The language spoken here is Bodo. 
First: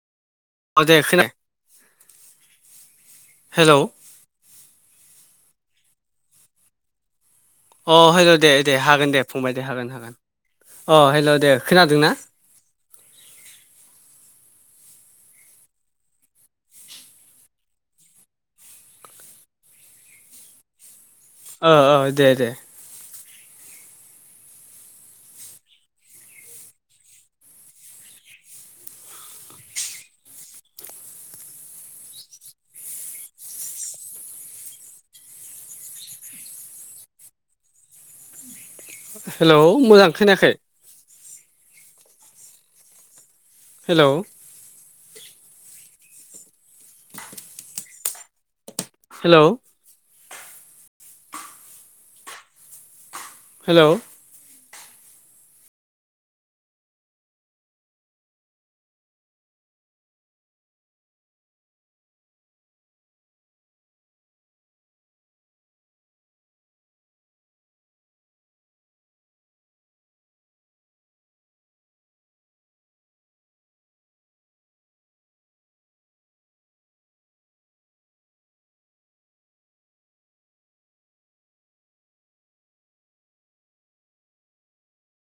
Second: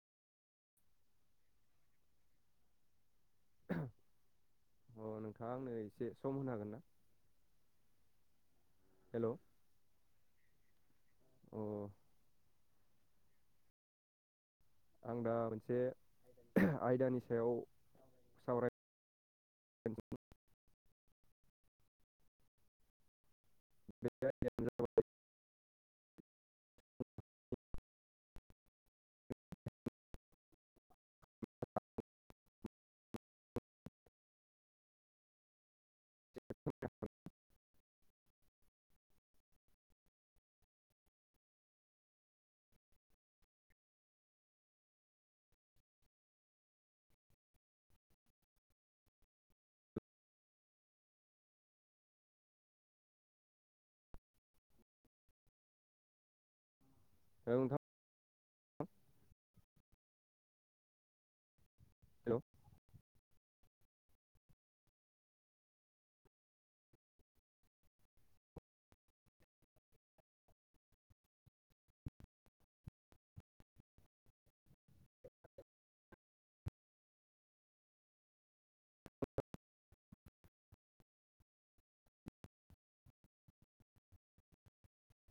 औ दे खोनाय हेल'। अ नोंथाङा आंनो एसे सम होनो हागोन ना? अ हेल' दे दे हागोन दे हेल' फंबाय दे हागोन हागोन अ हेल' दे खोनादों ना? आं दा मोनसे आयदानि सायाव सावराय औ औ दे दे। [inaudible] [inaudible] हेलौ मोजां खोनायाखै। हेलौ। हेलौ। हेलौ। औ नोंथां। हेलौ।